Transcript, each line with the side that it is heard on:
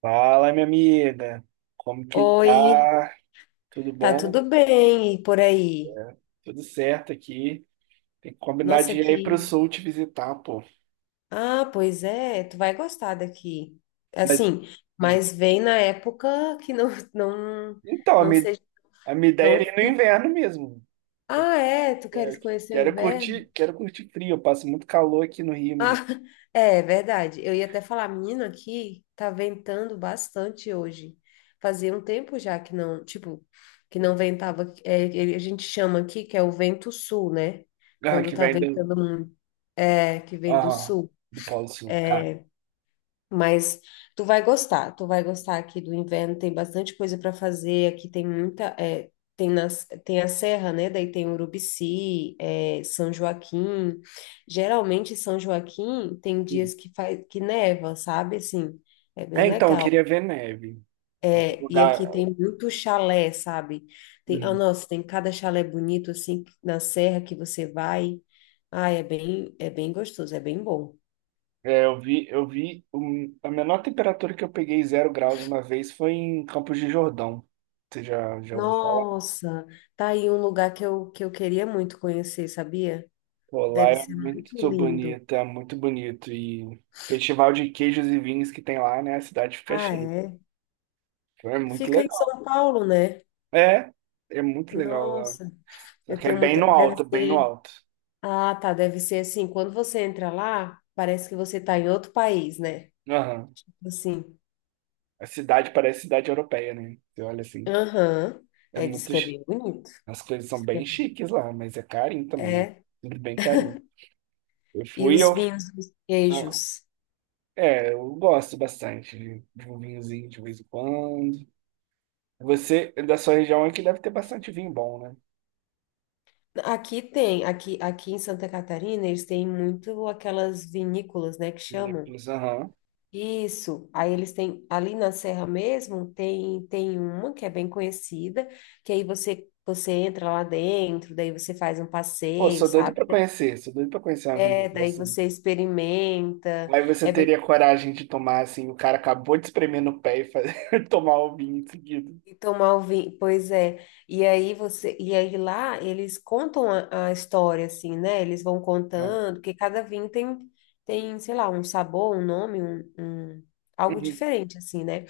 right: Fala, minha amiga. Como que
left: Oi,
right: tá? Tudo
left: tá
right: bom?
left: tudo bem e por aí?
right: Tudo certo aqui. Tem que combinar
left: Nossa,
right: de ir aí pro
left: aqui.
right: sul te visitar, pô.
left: Ah, pois é, tu vai gostar daqui.
right: Mas.
left: Assim,
right: Hum.
left: mas vem na época que não não
right: Então,
left: não seja
right: a minha ideia
left: tão
right: era ir no
left: frio.
right: inverno mesmo.
left: Ah, é, tu
right: É,
left: queres conhecer o inverno?
right: quero curtir frio. Eu passo muito calor aqui no Rio,
left: Ah,
right: menino.
left: é verdade. Eu ia até falar, menina, aqui tá ventando bastante hoje. Fazia um tempo já que não, tipo, que não ventava. É, a gente chama aqui que é o vento sul, né?
right: Ah,
left: Quando
right: que
left: tá
right: vem
left: ventando muito. É, que vem do
right: ah,
left: sul.
right: do Polo Sul, cara.
left: Mas tu vai gostar aqui do inverno, tem bastante coisa para fazer, aqui tem muita, é, tem, nas, tem a serra, né? Daí tem Urubici, é, São Joaquim. Geralmente São Joaquim tem
right: Hum.
left: dias que faz, que neva, sabe? Assim, é
right: É,
left: bem
right: então, eu
left: legal.
right: queria ver neve. Algum
left: É, e
right: lugar.
left: aqui tem muito chalé, sabe? Tem, ah,
right: Hum.
left: nossa, tem cada chalé bonito assim na serra que você vai. Ah, é bem gostoso, é bem bom.
right: É, a menor temperatura que eu peguei, 0 graus uma vez, foi em Campos de Jordão. Você já, já ouviu falar?
left: Nossa, tá aí um lugar que eu queria muito conhecer, sabia?
right: Pô, lá
left: Deve
right: é
left: ser muito
right: muito
left: lindo.
right: bonito, é muito bonito. E festival de queijos e vinhos que tem lá, né? A cidade fica
left: Ah,
right: cheia.
left: é?
right: Então é muito
left: Fica em
right: legal.
left: São Paulo, né?
right: É, é muito legal lá.
left: Nossa,
right: Só
left: eu
right: que é
left: tenho
right: bem
left: muita.
right: no
left: Deve
right: alto, bem no
left: ser.
right: alto.
left: Ah, tá. Deve ser assim. Quando você entra lá, parece que você tá em outro país, né?
right: Aham.
left: Tipo assim.
right: A cidade parece cidade europeia, né? Você olha assim,
left: Aham.
right: é
left: É, diz
right: muito.
left: que é bem bonito.
right: As coisas são
left: Diz que é
right: bem
left: bem.
right: chiques lá, mas é carinho também, né?
left: É.
right: Tudo bem carinho. Eu
left: E
right: fui,
left: os
right: eu.
left: vinhos, os
right: Ah,
left: queijos.
right: é, eu gosto bastante de um vinhozinho de vez em quando. Você, da sua região aqui, deve ter bastante vinho bom, né?
left: Aqui tem, aqui, aqui em Santa Catarina, eles têm muito aquelas vinícolas, né, que chamam.
right: Vinícolas, aham.
left: Isso. Aí eles têm, ali na Serra mesmo, tem uma que é bem conhecida, que aí você entra lá dentro, daí você faz um
right: Pô,
left: passeio,
right: sou doido
left: sabe?
right: pra conhecer, sou doido pra conhecer uma
left: É,
right: vinícola
left: daí
right: assim.
left: você experimenta.
right: Aí você
left: É,
right: teria coragem de tomar, assim, o cara acabou de espremer no pé e fazer, tomar o vinho em seguida.
left: e tomar o vinho, pois é. E aí você, e aí lá eles contam a história assim, né? Eles vão
right: Aham.
left: contando, porque cada vinho tem tem, sei lá, um sabor, um nome, um, algo
right: Uhum.
left: diferente assim, né?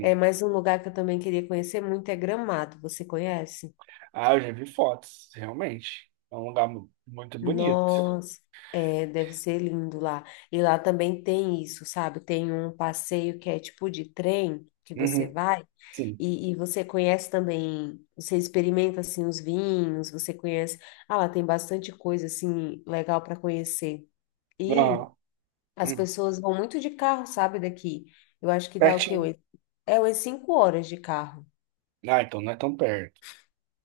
left: É, mas um lugar que eu também queria conhecer muito é Gramado. Você conhece?
right: Ah, eu já vi fotos, realmente. É um lugar muito bonito.
left: Nossa, é, deve ser lindo lá. E lá também tem isso, sabe? Tem um passeio que é tipo de trem que você
right: Uhum.
left: vai
right: Sim.
left: e você conhece também, você experimenta assim os vinhos, você conhece. Ah, lá tem bastante coisa assim legal para conhecer. E
right: Aham.
left: as
right: Uhum.
left: pessoas vão muito de carro, sabe? Daqui. Eu acho que dá o quê?
right: Pertinho.
left: É umas 5 horas de carro.
right: Ah, então não é tão perto.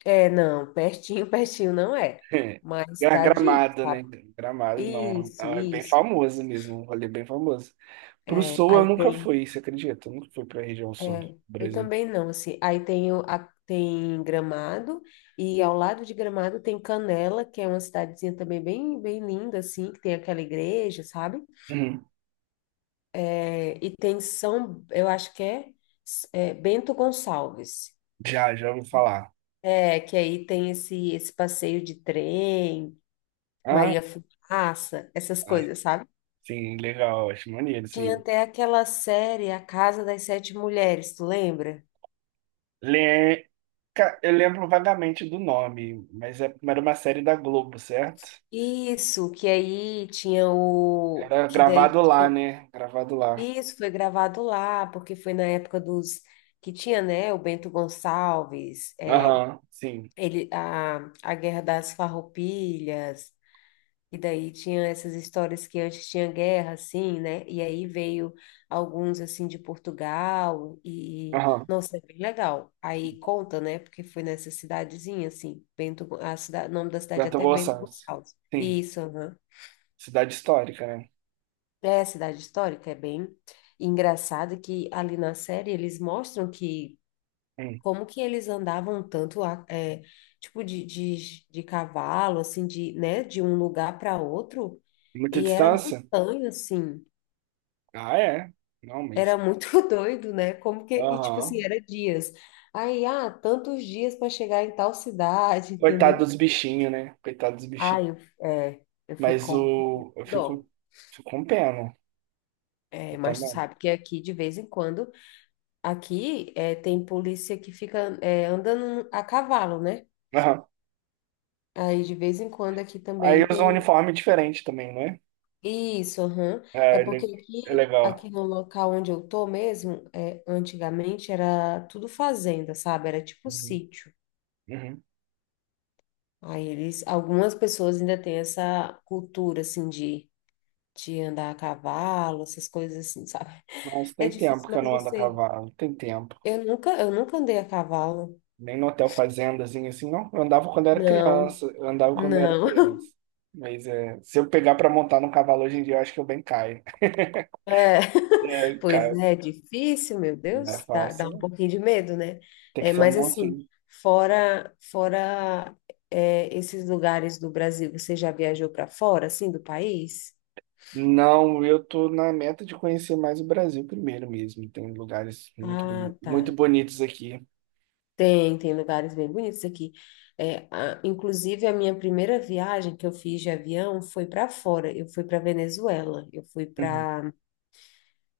left: É, não, pertinho, pertinho não é,
right: É.
left: mas dá de ir,
right: Gramado, né?
left: sabe?
right: Gramado, não. Não,
left: Isso,
right: é bem
left: isso.
right: famosa mesmo, um rolê bem famoso. Pro
left: É,
right: sul eu
left: aí
right: nunca
left: tem,
right: fui, você acredita? Eu nunca fui pra região sul do
left: é, eu
right: Brasil.
left: também não, assim, aí tem, tem Gramado, e ao lado de Gramado tem Canela, que é uma cidadezinha também bem, bem linda, assim, que tem aquela igreja, sabe?
right: Uhum.
left: É, e tem São, eu acho que é, é, Bento Gonçalves,
right: Já, já ouvi falar.
left: é, que aí tem esse passeio de trem,
right: Ah,
left: Maria Fumaça, essas
right: ah,
left: coisas, sabe?
right: sim, legal, acho maneiro,
left: Tinha
right: sim.
left: até aquela série A Casa das Sete Mulheres, tu lembra?
right: Le... Eu lembro vagamente do nome, mas era uma série da Globo, certo?
left: Isso, que aí tinha o.
right: Era
left: Que daí.
right: gravado lá, né? Gravado lá.
left: Isso foi gravado lá, porque foi na época dos. Que tinha, né? O Bento Gonçalves, é,
right: Aham, sim.
left: ele, a Guerra das Farroupilhas, e daí tinha essas histórias que antes tinha guerra, assim, né? E aí veio alguns, assim, de Portugal, e.
right: Aham.
left: Nossa, é bem legal. Aí conta, né? Porque foi nessa cidadezinha, assim, Bento, a cidade, o nome da cidade é
right: Bento
left: até Bento
right: Gonçalves.
left: Gonçalves.
right: Sim.
left: Isso, aham.
right: Cidade histórica, né?
left: É, cidade histórica, é bem engraçado que ali na série eles mostram que
right: Hum.
left: como que eles andavam tanto é, tipo de cavalo, assim, de, né, de um lugar para outro,
right: Muita
left: e era
right: distância?
left: montanha, assim,
right: Ah, é. Não,
left: era
right: mas.
left: muito doido, né? Como que, e tipo assim,
right: Aham.
left: era dias. Aí, ah, tantos dias para chegar em tal cidade,
right: Coitado
left: entendeu?
right: dos bichinhos, né? Coitado dos
left: Ah,
right: bichinhos.
left: eu, é, eu fico
right: Mas
left: com
right: o. Eu
left: dó.
right: fico, fico com pena. Eu
left: É, mas tu
right: também.
left: sabe que aqui de vez em quando aqui é, tem polícia que fica é, andando a cavalo, né?
right: Aham.
left: Aí de vez em quando aqui
right: Aí
left: também
right: usa um
left: tem.
right: uniforme diferente também, né?
left: Isso, aham. É
right: É,
left: porque
right: é
left: aqui,
right: legal.
left: aqui no local onde eu tô mesmo, é, antigamente era tudo fazenda, sabe? Era tipo
right: Uhum.
left: sítio.
right: Uhum.
left: Aí eles, algumas pessoas ainda têm essa cultura assim de andar a cavalo, essas coisas assim, sabe?
right: Nossa,
left: É
right: tem tempo
left: difícil,
right: que eu
left: mas
right: não ando a
left: você.
right: cavalo. Tem tempo.
left: Eu nunca andei a cavalo.
right: Nem no hotel fazendazinho assim, não. Eu andava quando era
left: Não,
right: criança. Eu andava quando era
left: não.
right: criança. Mas é, se eu pegar pra montar no cavalo hoje em dia, eu acho que eu bem caio.
left: É,
right: É,
left: pois
right: cara,
left: é, difícil, meu
right: não é
left: Deus, dá,
right: fácil,
left: dá um
right: né?
left: pouquinho de medo, né?
right: Tem que
left: É,
right: ser um
left: mas assim,
right: mansinho.
left: fora é, esses lugares do Brasil, você já viajou para fora, assim, do país?
right: Não, eu tô na meta de conhecer mais o Brasil primeiro mesmo. Tem lugares muito, boni-
left: Ah, tá.
right: muito bonitos aqui.
left: Tem, tem lugares bem bonitos aqui. É, inclusive, a minha primeira viagem que eu fiz de avião foi para fora. Eu fui para Venezuela. Eu fui
right: Uhum.
left: para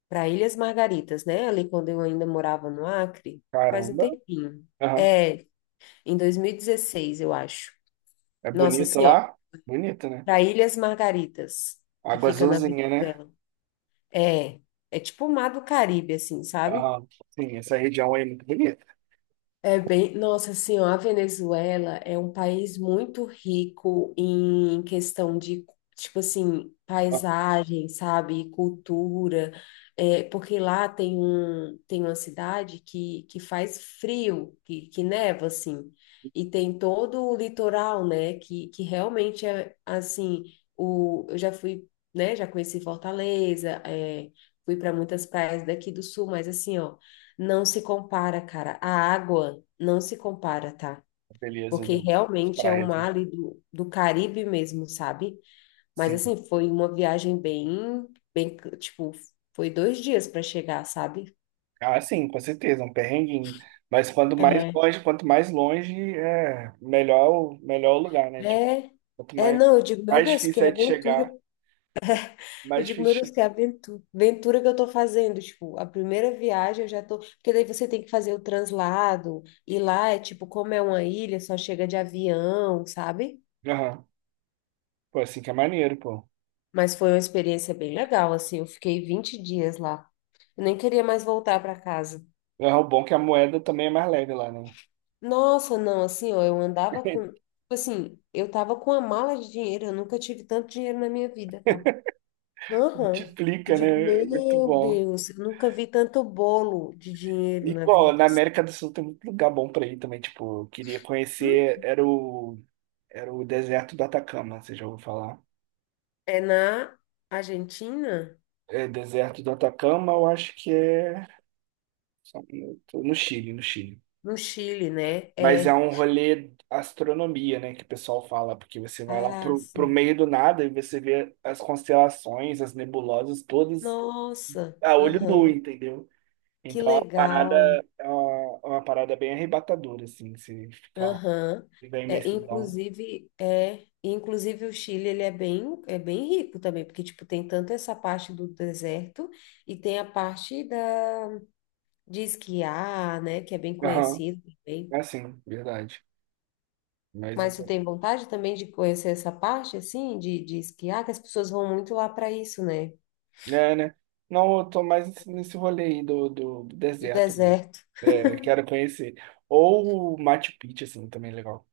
left: para Ilhas Margaritas, né? Ali quando eu ainda morava no Acre, faz um
right: Caramba.
left: tempinho.
right: Aham.
left: É, em 2016, eu acho.
right: É
left: Nossa,
right: bonito
left: assim, ó,
right: lá? Bonito, né?
left: para Ilhas Margaritas, que
right: Água
left: fica na
right: azulzinha, né?
left: Venezuela. É, é tipo o Mar do Caribe, assim, sabe?
right: Aham. Sim, essa região aí é muito bonita.
left: É bem, nossa, senhora a Venezuela é um país muito rico em questão de, tipo assim,
right: Ah,
left: paisagem, sabe, cultura, é, porque lá tem um, tem uma cidade que faz frio, que neva, assim, e tem todo o litoral, né, que realmente é, assim, o, eu já fui, né, já conheci Fortaleza, é, fui para muitas praias daqui do sul, mas assim, ó, não se compara, cara. A água não se compara, tá?
right: beleza,
left: Porque
right: não. As
left: realmente é um
right: praias, né?
left: mar ali do Caribe mesmo, sabe? Mas
right: Sim.
left: assim, foi uma viagem bem, bem, tipo, foi 2 dias para chegar, sabe?
right: Ah, sim, com certeza, um perrenguinho. Mas
left: É.
right: quanto mais longe, é melhor, melhor o lugar, né? Tipo,
left: É,
right: quanto mais,
left: não, eu digo, meu
right: mais
left: Deus, que
right: difícil é de
left: aventura.
right: chegar,
left: Eu
right: mais
left: digo, meu Deus,
right: difícil.
left: que aventura, aventura que eu tô fazendo. Tipo, a primeira viagem eu já tô. Porque daí você tem que fazer o translado, e lá é tipo, como é uma ilha, só chega de avião, sabe?
right: Aham. Pô, assim que é maneiro, pô.
left: Mas foi uma experiência bem legal, assim, eu fiquei 20 dias lá. Eu nem queria mais voltar para casa.
right: É, o bom é que a moeda também é mais leve lá, né?
left: Nossa, não, assim, ó, eu andava com, tipo assim, eu tava com uma mala de dinheiro, eu nunca tive tanto dinheiro na minha vida, tá? Aham. Eu
right: Multiplica,
left: digo,
right: né? Muito
left: meu
right: bom.
left: Deus, eu nunca vi tanto bolo de dinheiro
right: E,
left: na
right: bom,
left: vida.
right: na
left: Assim.
right: América do Sul tem muito lugar bom pra ir também. Tipo, eu queria conhecer,
left: Hum?
right: era o, era o deserto do Atacama, você já ouviu falar?
left: É na Argentina?
right: É, deserto do Atacama, eu acho que é só um minuto, no Chile, no Chile.
left: No Chile, né?
right: Mas é
left: É.
right: um rolê astronomia, né, que o pessoal fala, porque você vai lá
left: Ah,
right: pro, pro
left: sim.
right: meio do nada e você vê as constelações, as nebulosas, todas
left: Nossa,
right: a olho nu,
left: aham.
right: entendeu?
left: Que
right: Então, a parada,
left: legal.
right: é uma parada bem arrebatadora, assim, você ficar lá,
left: Aham.
right: da imensidão.
left: É, inclusive o Chile, ele é bem rico também, porque, tipo, tem tanto essa parte do deserto e tem a parte da, de esquiar, né, que é bem
right: Aham,
left: conhecido também.
right: é assim, verdade. Mas eu
left: Mas tu
right: tô...
left: tem vontade também de conhecer essa parte, assim, de esquiar, que as pessoas vão muito lá para isso, né,
right: É, né? Não, eu tô mais nesse rolê aí do
left: do
right: deserto mesmo.
left: deserto.
right: É, quero conhecer. Ou o Machu Picchu, assim, também é legal.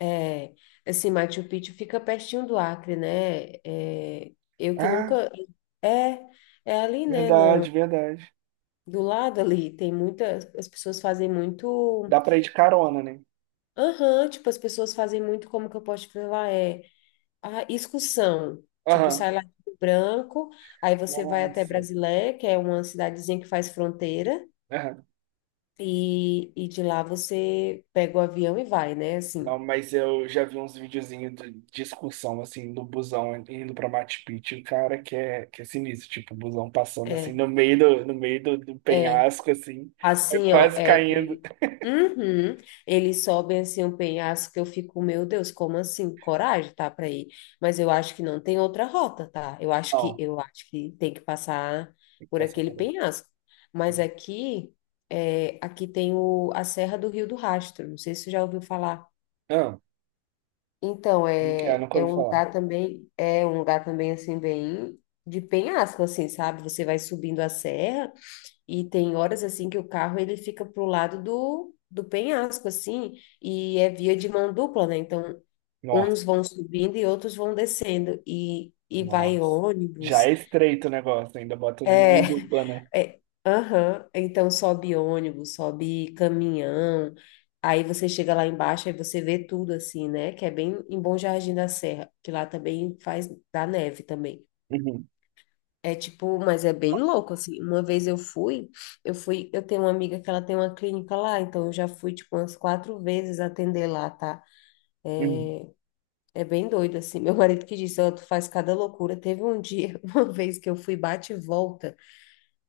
left: É, assim, Machu Picchu fica pertinho do Acre, né, é, eu que
right: Ah,
left: nunca... É, é ali, né,
right: verdade, verdade.
left: do lado ali, tem muitas, as pessoas fazem muito,
right: Dá pra ir de carona, né?
left: aham, tipo, as pessoas fazem muito, como que eu posso te falar, é a excursão, tipo,
right: Aham.
left: sai lá do Branco, aí você vai até
right: Nossa.
left: Brasilé, que é uma cidadezinha que faz fronteira,
right: Aham.
left: e de lá você pega o avião e vai, né,
right: Não,
left: assim,
right: mas eu já vi uns videozinhos de excursão, assim, no busão indo pra Machu Picchu, cara, que é sinistro, tipo, o busão passando, assim,
left: é,
right: no meio do
left: é,
right: penhasco, assim, é
left: assim, ó,
right: quase
left: é,
right: caindo.
left: ele, uhum. Eles sobem assim um penhasco que eu fico, meu Deus, como assim? Coragem, tá, para ir. Mas eu acho que não tem outra rota, tá? Eu acho que
right: Não,
left: eu acho que tem que passar
right: tem que
left: por
right: passar
left: aquele
right: por ali.
left: penhasco. Mas aqui, é, aqui tem o, a Serra do Rio do Rastro. Não sei se você já ouviu falar.
right: Ah,
left: Então,
right: como que é?
left: é,
right: Nunca
left: é
right: ouvi
left: um
right: falar.
left: lugar também, é um lugar também assim bem de penhasco assim, sabe? Você vai subindo a serra e tem horas assim que o carro ele fica pro lado do penhasco assim, e é via de mão dupla, né? Então,
right: Nossa,
left: uns vão subindo e outros vão descendo e vai
right: nossa. Já
left: ônibus.
right: é estreito o negócio, ainda botam de
left: É,
right: mundo urbana.
left: é, aham. Então sobe ônibus, sobe caminhão. Aí você chega lá embaixo e você vê tudo assim, né? Que é bem em Bom Jardim da Serra, que lá também faz da neve também.
right: Uhum,
left: É tipo, mas é bem louco, assim. Uma vez eu fui, eu fui, eu tenho uma amiga que ela tem uma clínica lá, então eu já fui, tipo, umas 4 vezes atender lá, tá?
right: uhum.
left: É bem doido, assim. Meu marido que disse, ó, tu faz cada loucura. Teve um dia, uma vez que eu fui bate e volta,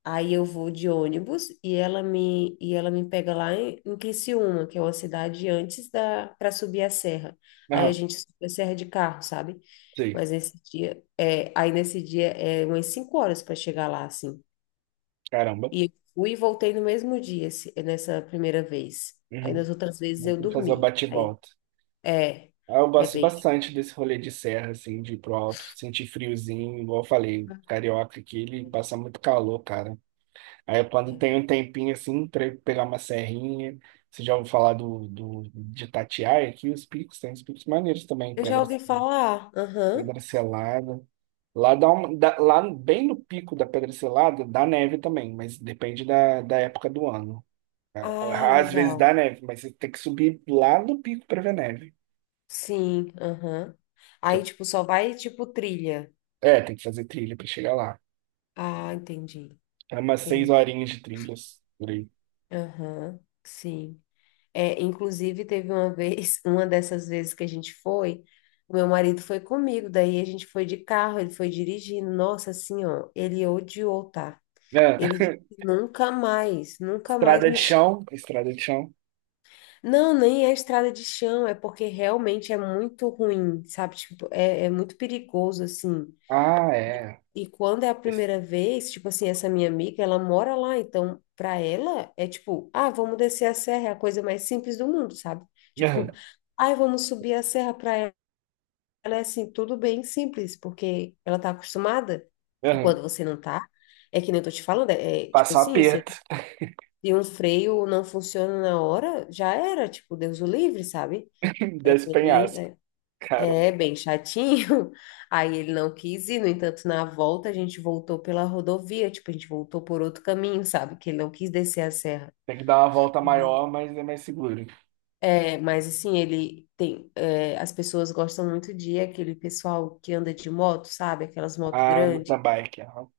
left: aí eu vou de ônibus e ela me pega lá em, em Criciúma, que é uma cidade antes da, para subir a serra. Aí a
right: Aham,
left: gente sobe a serra de carro, sabe?
right: sei.
left: Mas nesse dia, é, aí nesse dia é umas cinco horas para chegar lá, assim.
right: Caramba.
left: E eu fui e voltei no mesmo dia, nessa primeira vez. Aí
right: Uhum.
left: nas outras vezes eu
right: Vou fazer o
left: dormi. Aí,
right: bate-volta.
left: é,
right: Ah, eu
left: é
right: gosto
left: bem.
right: bastante desse rolê de serra, assim, de ir pro alto, sentir friozinho, igual eu falei, carioca aqui, ele passa muito calor, cara. Aí quando tem um tempinho, assim, pra eu pegar uma serrinha, você já ouviu falar do, de Itatiaia aqui, os picos, tem os picos maneiros também,
left: Eu
right: Pedra,
left: já ouvi falar. Aham.
right: Pedra Selada. Lá lá bem no pico da Pedra Selada, dá neve também, mas depende da época do ano.
left: Ah,
right: Às vezes
left: legal.
right: dá neve, mas você tem que subir lá no pico pra ver neve.
left: Sim, aham.
right: que
left: Aí, tipo, só vai, tipo, trilha.
right: é, tem que fazer trilha pra chegar lá.
left: Ah, entendi.
right: É umas seis
left: Tem.
right: horinhas de trilhas por aí.
left: Aham, sim. É, inclusive, teve uma vez, uma dessas vezes que a gente foi, o meu marido foi comigo, daí a gente foi de carro, ele foi dirigindo. Nossa, assim, ó, ele odiou, tá? Ele disse,
right: É.
left: nunca mais, nunca mais
right: Estrada de
left: me chama.
right: chão, estrada de chão.
left: Não, nem é estrada de chão, é porque realmente é muito ruim, sabe? Tipo, é, é muito perigoso, assim.
right: Ah, é.
left: E quando é a
right: Es-
left: primeira vez, tipo assim, essa minha amiga, ela mora lá, então pra ela é tipo, ah, vamos descer a serra, é a coisa mais simples do mundo, sabe?
right: Aham,
left: Tipo, ai, vamos subir a serra pra ela, é assim, tudo bem simples, porque ela tá acostumada. E
right: aham.
left: quando você não tá, é que nem eu tô te falando, é é, tipo
right: Passa um
left: assim, você
right: aperto
left: e um freio não funciona na hora, já era, tipo, Deus o livre, sabe?
right: desse penhasco.
left: Bem, é, é
right: Caramba.
left: bem chatinho. Aí ele não quis ir, no entanto, na volta a gente voltou pela rodovia, tipo, a gente voltou por outro caminho, sabe? Que ele não quis descer a serra.
right: Tem que dar uma volta maior, mas é mais seguro.
left: É, mas assim, ele tem. É, as pessoas gostam muito de aquele pessoal que anda de moto, sabe? Aquelas motos
right: Ah,
left: grandes.
right: mountain bike. Aham.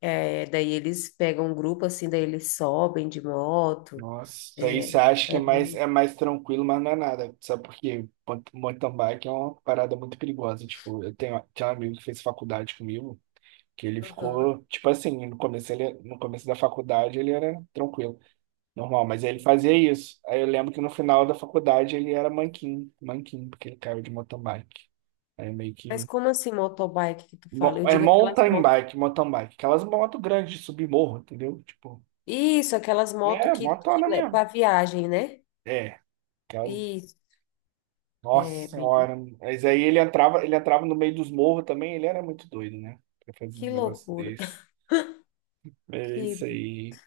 left: É, daí eles pegam um grupo assim, daí eles sobem de moto.
right: Nossa, isso aí você
left: É,
right: acha que é
left: é
right: mais,
left: bem.
right: é mais tranquilo, mas não é nada. Sabe por quê? Mountain bike é uma parada muito perigosa. Tipo, tinha um amigo que fez faculdade comigo, que ele
left: Aham.
right: ficou, tipo assim, no começo da faculdade ele era tranquilo, normal, mas ele fazia isso. Aí eu lembro que no final da faculdade ele era manquinho, manquinho, porque ele caiu de mountain bike. Aí meio
left: Mas
right: que.
left: como assim motobike que tu fala? Eu
right: É
left: digo aquelas
right: mountain
left: motos.
right: bike, mountain bike. Aquelas motos grandes de subir morro, entendeu? Tipo,
left: Isso, aquelas motos
right: é,
left: que, que
right: motona
left: le- pra
right: mesmo.
left: viagem, né?
right: É, aquelas.
left: Isso,
right: Nossa
left: é bem.
right: senhora. Mas aí ele entrava no meio dos morros também, ele era muito doido, né? Pra fazer uns
left: Que
right: negócios
left: loucura.
right: desses. É isso
left: Que,
right: aí.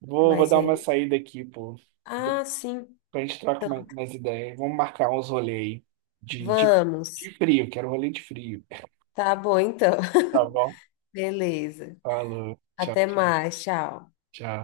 right: Vou
left: mas
right: dar
left: é.
right: uma saída aqui, pô.
left: Ah, sim.
right: A gente trocar
left: Então,
right: mais ideia. Vamos marcar uns rolês aí de, de, de
left: vamos.
right: frio, quero rolê de frio.
left: Tá bom, então.
right: Tá bom?
left: Beleza.
right: Falou. Tchau,
left: Até
right: tchau,
left: mais. Tchau.
right: tchau.